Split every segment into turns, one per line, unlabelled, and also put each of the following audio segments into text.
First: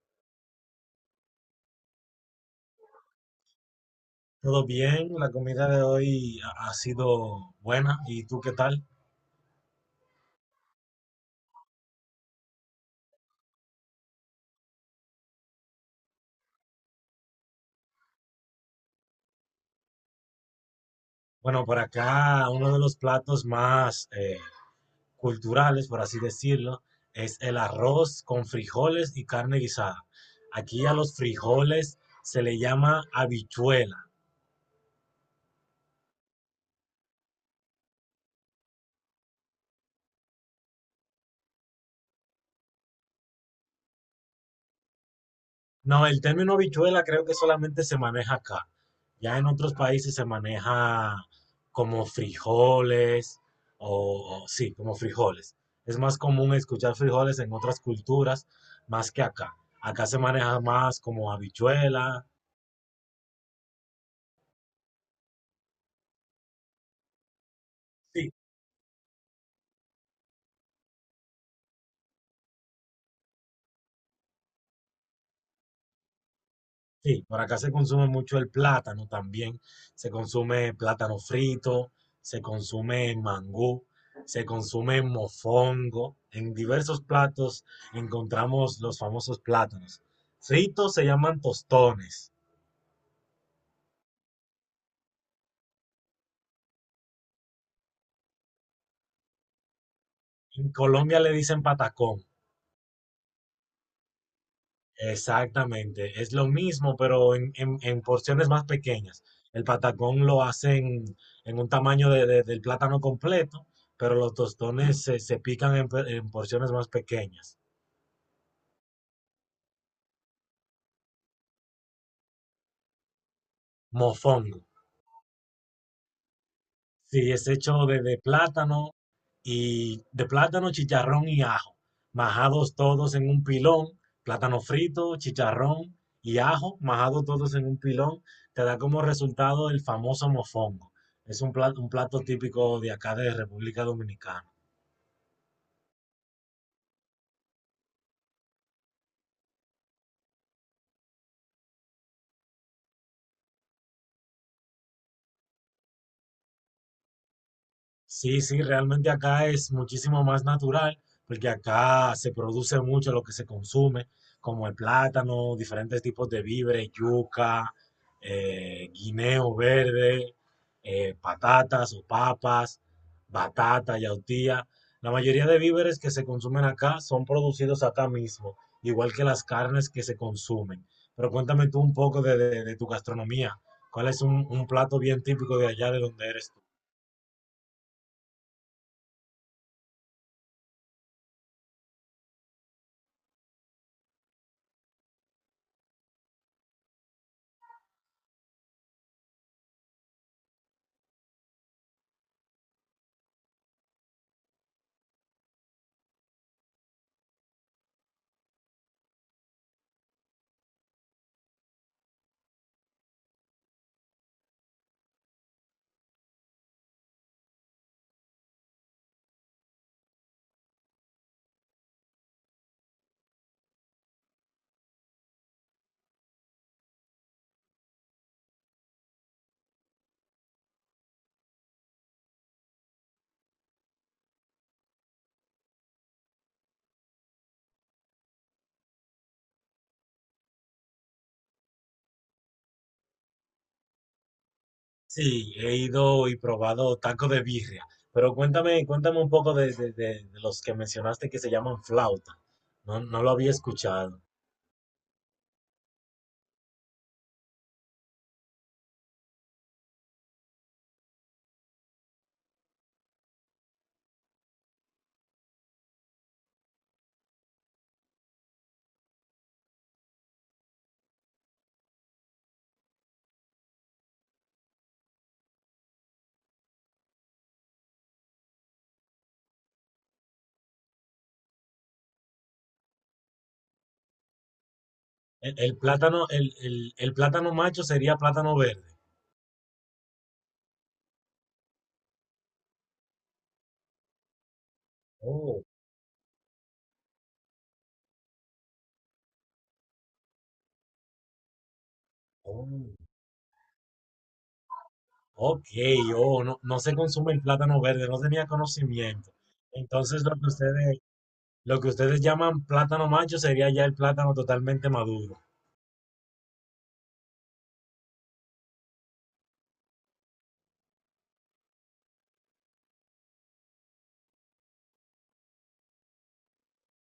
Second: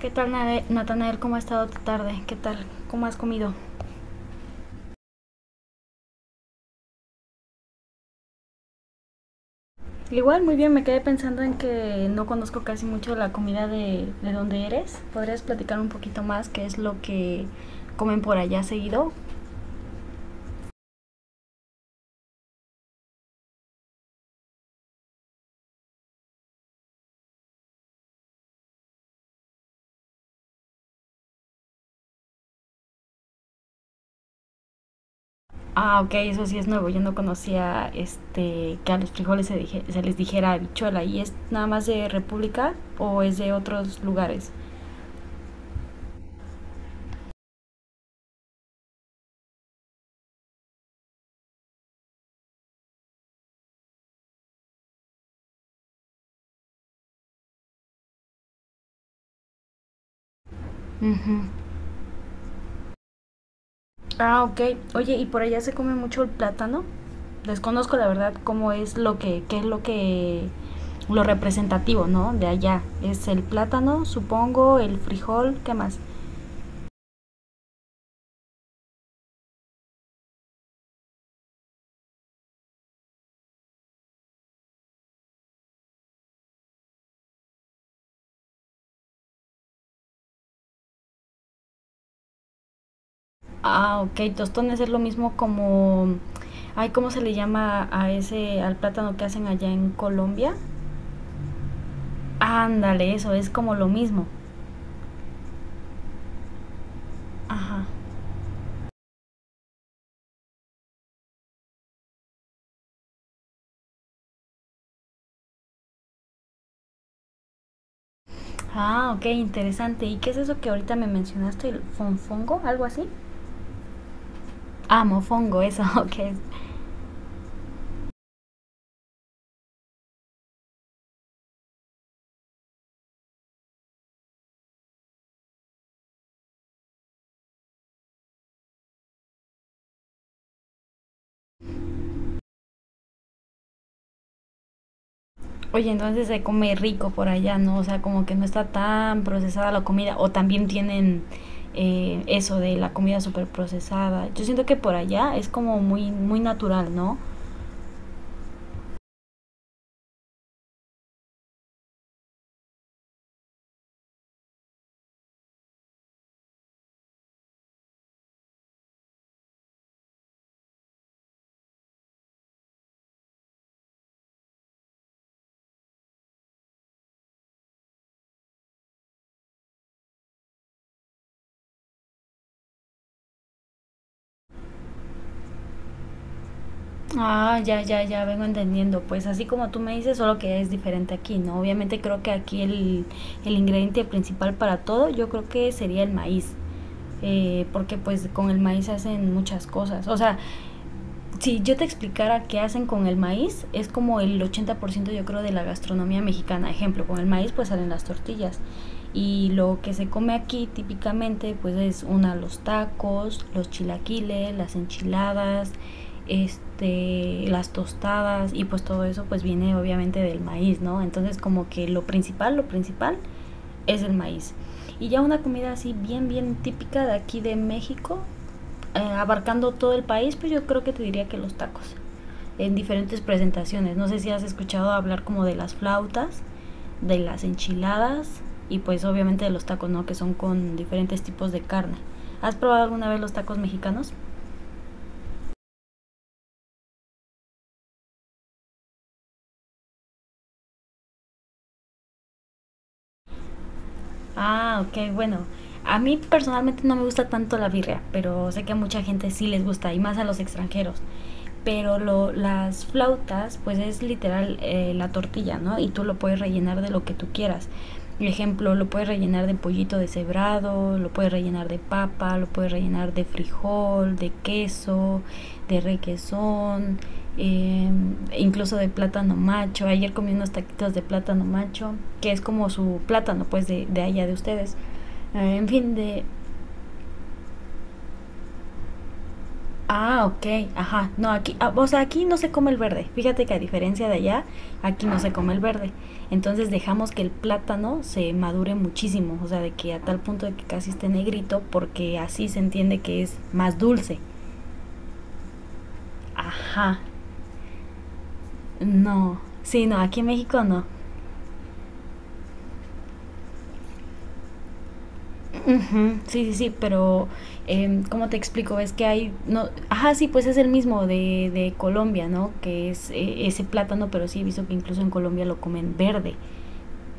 ¿Qué tal, Natanael? ¿Cómo ha estado tu tarde? ¿Qué tal? ¿Cómo has comido?
Todo bien, la comida de hoy ha sido buena. ¿Y tú qué tal?
Igual, muy bien, me quedé pensando en que no conozco casi mucho la comida de donde eres. ¿Podrías platicar un poquito más qué es lo que comen por allá seguido?
Bueno, por acá uno de los platos más culturales, por así decirlo, es el arroz con frijoles y carne guisada. Aquí a los frijoles se le llama habichuela.
Ah, ok, eso sí es nuevo. Yo no conocía este que a los frijoles se les dijera habichuela. ¿Y es nada más de República o es de otros lugares?
No, el término habichuela creo que solamente se maneja acá. Ya en otros países se maneja como frijoles o sí, como frijoles. Es más común escuchar frijoles en otras culturas más que acá. Acá se maneja más como
Ujú.
habichuela.
Ah, ok. Oye, ¿y por allá se come mucho el plátano? Desconozco la
Sí.
verdad cómo es qué es lo representativo, ¿no? De allá. Es el plátano, supongo, el frijol, ¿qué más?
Sí, por acá se consume mucho el plátano también. Se consume plátano frito, se consume mangú, se consume mofongo. En diversos platos encontramos los famosos plátanos. Fritos se llaman tostones.
Ah, ok. Tostones es lo mismo como, ay, ¿cómo se le llama a ese, al plátano que hacen allá en Colombia?
En Colombia le dicen patacón.
Ándale, eso es como lo mismo.
Exactamente, es lo mismo, pero en, en-
Ajá.
en porciones más pequeñas. El patacón lo hacen en un tamaño del plátano completo, pero los tostones se pican en porciones más pequeñas.
Ah, ok, interesante. ¿Y qué es eso que ahorita me mencionaste? ¿El fonfongo? ¿Algo así?
Mofongo.
Ah, mofongo, eso, ok.
Sí, es hecho de plátano y de plátano, chicharrón y ajo, majados todos en un pilón, plátano frito, chicharrón y ajo, majados todos en un pilón, te da como resultado el famoso mofongo. Es un plato típico de acá de República Dominicana.
Oye, entonces se come rico por allá, ¿no? O sea, como que no está tan procesada la comida. O también tienen eso de la comida súper procesada. Yo siento que por allá es como muy, muy natural, ¿no?
Sí, sí, realmente acá es muchísimo más natural, porque acá se produce mucho lo que se consume, como el plátano, diferentes tipos de víveres, yuca, guineo verde, patatas o papas, batata, yautía. La mayoría de víveres que se consumen acá son producidos acá mismo, igual que las carnes que se consumen. Pero cuéntame tú un poco de tu gastronomía. ¿Cuál es un plato bien típico de allá de donde eres tú?
Ah, ya, ya, ya vengo entendiendo. Pues así como tú me dices, solo que es diferente aquí, ¿no? Obviamente creo que aquí el ingrediente principal para todo, yo creo que sería el maíz. Porque pues con el maíz hacen muchas cosas. O sea, si yo te explicara qué hacen con el maíz, es como el 80%, yo creo, de la gastronomía mexicana. Ejemplo, con el maíz pues salen las tortillas. Y lo que se come aquí típicamente pues es una, los tacos, los chilaquiles, las enchiladas, este, las tostadas, y pues todo eso pues viene obviamente del maíz, ¿no? Entonces como que lo principal es el maíz. Y ya una comida así bien, bien típica de aquí de México, abarcando todo el país, pues yo creo que te diría que los tacos, en diferentes presentaciones. No sé si has escuchado hablar como de las flautas, de las enchiladas y pues obviamente de los tacos, ¿no? Que son con diferentes tipos de carne. ¿Has probado alguna vez los tacos mexicanos?
Sí, he ido y probado taco de birria, pero cuéntame, cuéntame un poco de los que mencionaste que se llaman flauta. No, no lo había escuchado.
Ah, ok, bueno. A mí personalmente no me gusta tanto la birria, pero sé que a mucha gente sí les gusta, y más a los extranjeros. Pero lo, las flautas, pues es literal la tortilla, ¿no? Y tú lo puedes rellenar de lo que tú quieras. Por ejemplo, lo puedes rellenar de pollito deshebrado, lo puedes rellenar de papa, lo puedes rellenar de frijol, de queso, de requesón, eh, incluso de plátano macho. Ayer comí unos taquitos de plátano macho, que es como su plátano, pues, de allá de ustedes. En
El
fin, de...
plátano, el plátano macho sería plátano verde.
Ah, ok, ajá. No, aquí, ah, o sea, aquí no se come el verde. Fíjate que a diferencia de allá, aquí no se come el
Oh,
verde. Entonces dejamos que el plátano se madure muchísimo, o sea, de que a tal punto de que casi esté negrito, porque así se
oh,
entiende que es más dulce.
ok, oh, no, no
Ajá,
se consume el plátano verde, no tenía conocimiento.
no. Sí, no, aquí
Entonces
en México no.
lo que ustedes llaman plátano macho sería ya el plátano totalmente maduro.
Ujú. Sí, sí, sí, pero ¿cómo te explico? Es que hay, no, ajá, sí, pues es el mismo de Colombia, ¿no? Que es ese plátano, pero sí he visto que incluso en Colombia lo comen verde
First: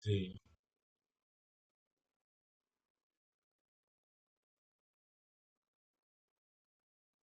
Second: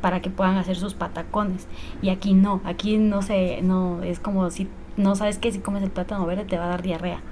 para que
Sí.
puedan hacer sus patacones. Y aquí no sé, no, es como si no sabes que si comes el plátano verde te va a dar diarrea.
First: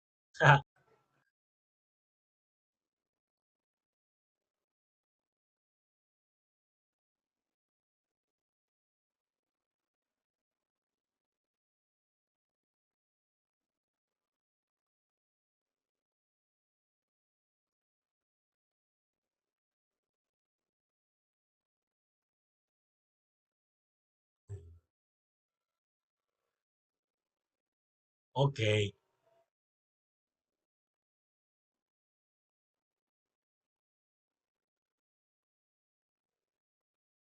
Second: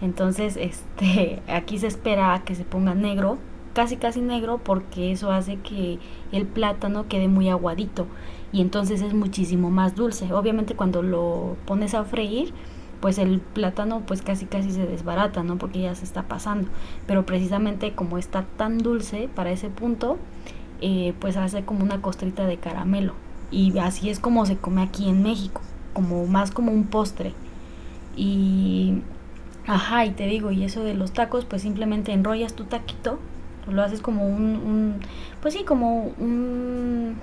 Entonces, este, aquí se espera a que se ponga negro, casi casi negro, porque eso hace que el plátano quede muy aguadito y entonces es muchísimo más dulce. Obviamente cuando lo pones a freír, pues el plátano pues casi casi se desbarata, ¿no? Porque ya se está pasando. Pero precisamente como está tan dulce para ese punto, pues hace como una costrita de caramelo. Y así es como se come aquí en México, como más como un postre.
Ok,
Y ajá, y te digo, y eso de los tacos, pues simplemente enrollas tu taquito, lo haces como un pues sí,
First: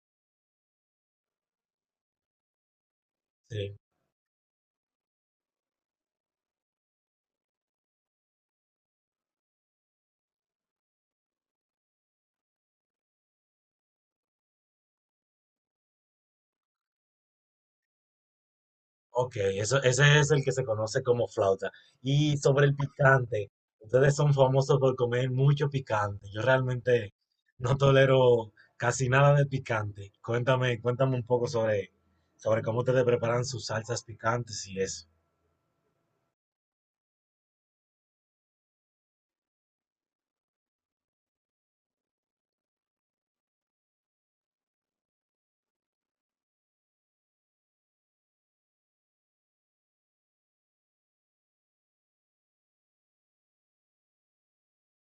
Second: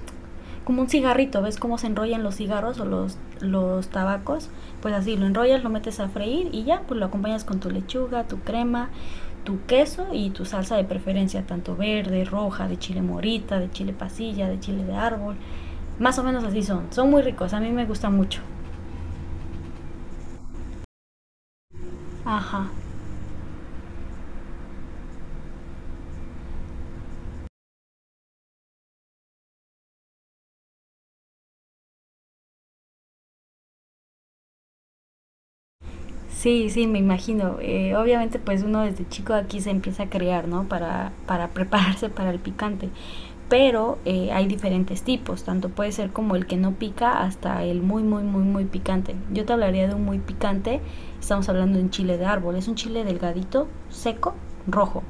como un cigarrito, ¿ves cómo se enrollan los cigarros o
sí.
los tabacos? Pues así, lo enrollas, lo metes a freír y ya, pues lo acompañas con tu lechuga, tu crema, tu queso y tu salsa de preferencia, tanto verde, roja, de chile morita, de chile pasilla, de chile de árbol. Más o menos así son. Son muy ricos, a mí me gusta mucho.
Ok, eso, ese es el que se conoce como flauta. Y sobre
Ajá.
el picante, ustedes son famosos por comer mucho picante. Yo realmente no tolero casi nada de picante. Cuéntame, cuéntame un poco sobre, sobre cómo ustedes preparan sus salsas picantes y eso.
Sí, sí, me imagino. Obviamente, pues uno desde chico aquí se empieza a crear, ¿no? Para prepararse para el picante. Pero hay diferentes tipos, tanto puede ser como el que no pica hasta el muy, muy, muy, muy picante. Yo te hablaría de un muy picante, estamos hablando de un chile de árbol, es un chile delgadito, seco, rojo.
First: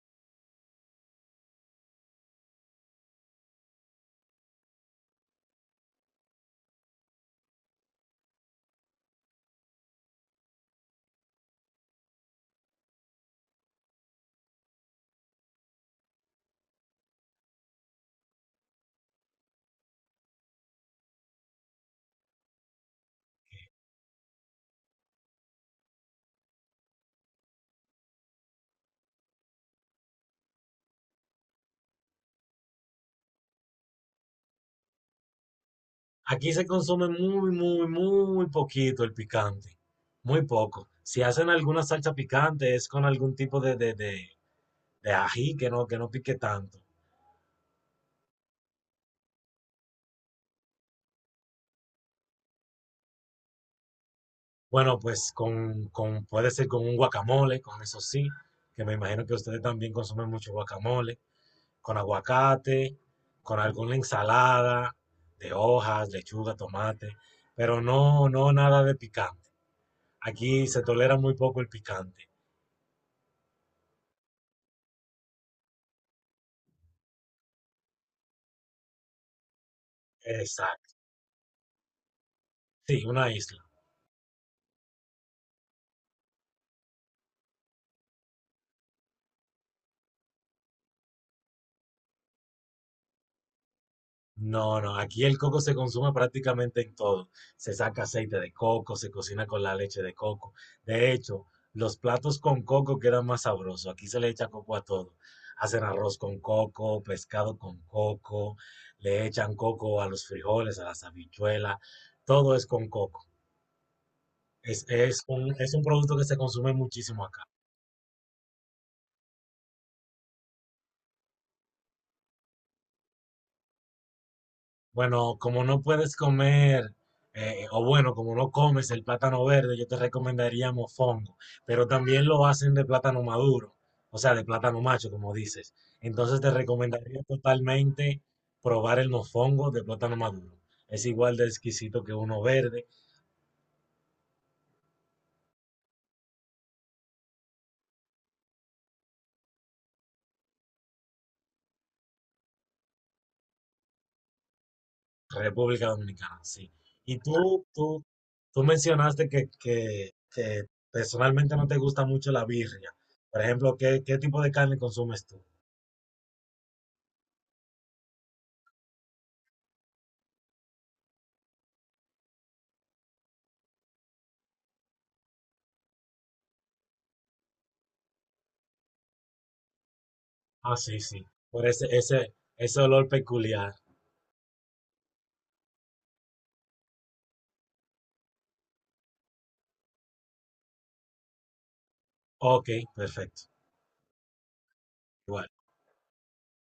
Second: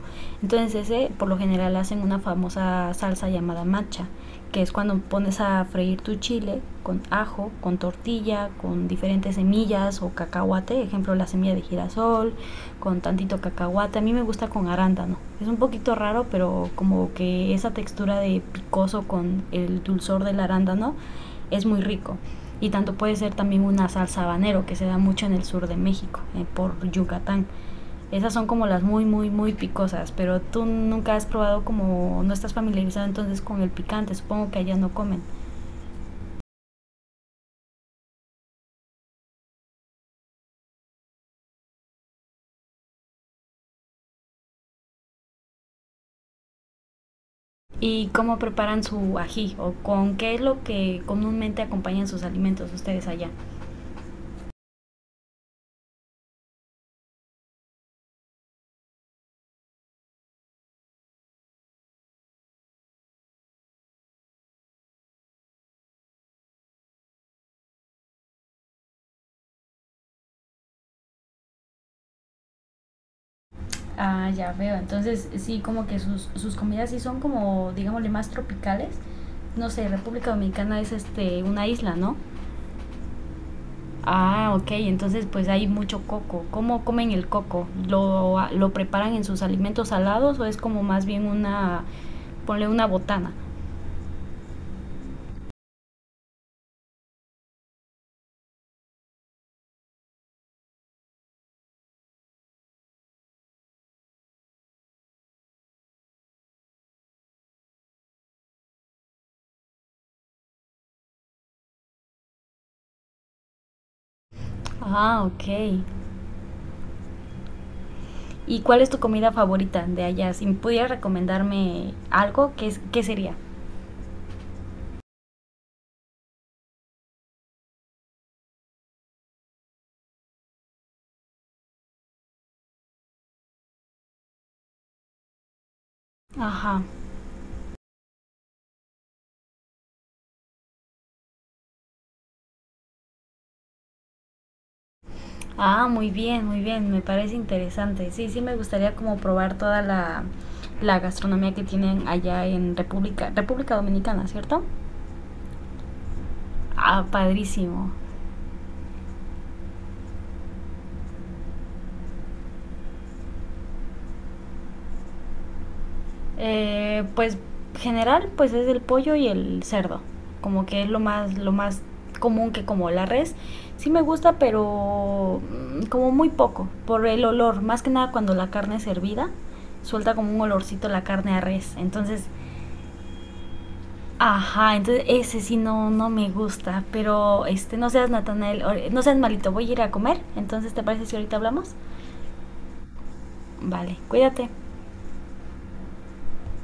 Entonces ese por lo general hacen una famosa salsa llamada macha, que es cuando pones a freír tu chile con ajo, con tortilla, con diferentes semillas o cacahuate, ejemplo la semilla de girasol, con tantito cacahuate. A mí me gusta con arándano. Es un poquito raro, pero como que esa textura de picoso con el dulzor del arándano es muy rico. Y tanto puede ser también una salsa habanero que se da mucho en el sur de México, por Yucatán. Esas son como las muy, muy, muy picosas, pero tú nunca has probado como, no estás familiarizado entonces con el picante, supongo que allá no comen.
Aquí se consume muy, muy, muy poquito el picante. Muy poco. Si hacen alguna salsa picante es con algún tipo de ají que no pique tanto.
¿Y cómo preparan su ají o con qué es lo que comúnmente acompañan sus alimentos ustedes allá?
Bueno, pues con, puede ser con un guacamole, con eso sí, que me imagino que ustedes también consumen mucho guacamole, con aguacate, con alguna ensalada de hojas, lechuga, tomate, pero no, no nada de picante. Aquí se tolera muy poco el picante.
Ah, ya veo. Entonces, sí, como que sus, sus comidas sí son como, digámosle, más tropicales. No sé, República Dominicana es
Exacto.
este una isla, ¿no?
Sí, una isla.
Ah, ok, entonces pues hay mucho coco. ¿Cómo comen el coco? ¿Lo, ah, lo preparan en sus alimentos salados o es como más bien una, ponle una botana?
No, no, aquí el coco se consume prácticamente en todo. Se saca aceite de coco, se cocina con la leche de coco. De hecho, los platos con coco quedan más sabrosos. Aquí se le echa coco a todo. Hacen arroz con coco, pescado con coco, le echan coco a los frijoles, a las habichuelas. Todo es con coco. Es, es
Ah, ok.
un, es un producto que se consume muchísimo acá.
¿Y cuál es tu comida favorita de allá? Si pudieras recomendarme algo, ¿qué, es- qué sería?
Bueno, como no puedes comer, o bueno, como no comes el plátano verde, yo te recomendaría mofongo, pero también lo hacen de plátano maduro, o sea, de plátano macho, como dices. Entonces te
Ajá.
recomendaría totalmente probar el mofongo de plátano maduro. Es igual de exquisito que uno verde,
Ah, muy bien, me parece interesante. Sí, sí, me gustaría como probar toda la, la gastronomía que tienen allá en República, República Dominicana, ¿cierto?
República Dominicana, sí.
Ah,
Y tú,
padrísimo.
tú, tú mencionaste que personalmente no te gusta mucho la birria. Por ejemplo, ¿qué, qué tipo de carne consumes tú?
Pues general, pues es el pollo y el cerdo. Como que es lo más común que como la res. Sí me gusta, pero como muy poco, por el olor. Más que nada cuando la carne es hervida, suelta como un
Ah,
olorcito la
sí, sí.
carne a
Por
res.
ese,
Entonces,
ese, ese olor peculiar.
ajá, entonces ese sí no, no me gusta. Pero este, no seas Natanael, no seas malito, voy a ir a comer. Entonces, ¿te parece si ahorita hablamos?
Ok, perfecto.
Vale, cuídate.
Igual.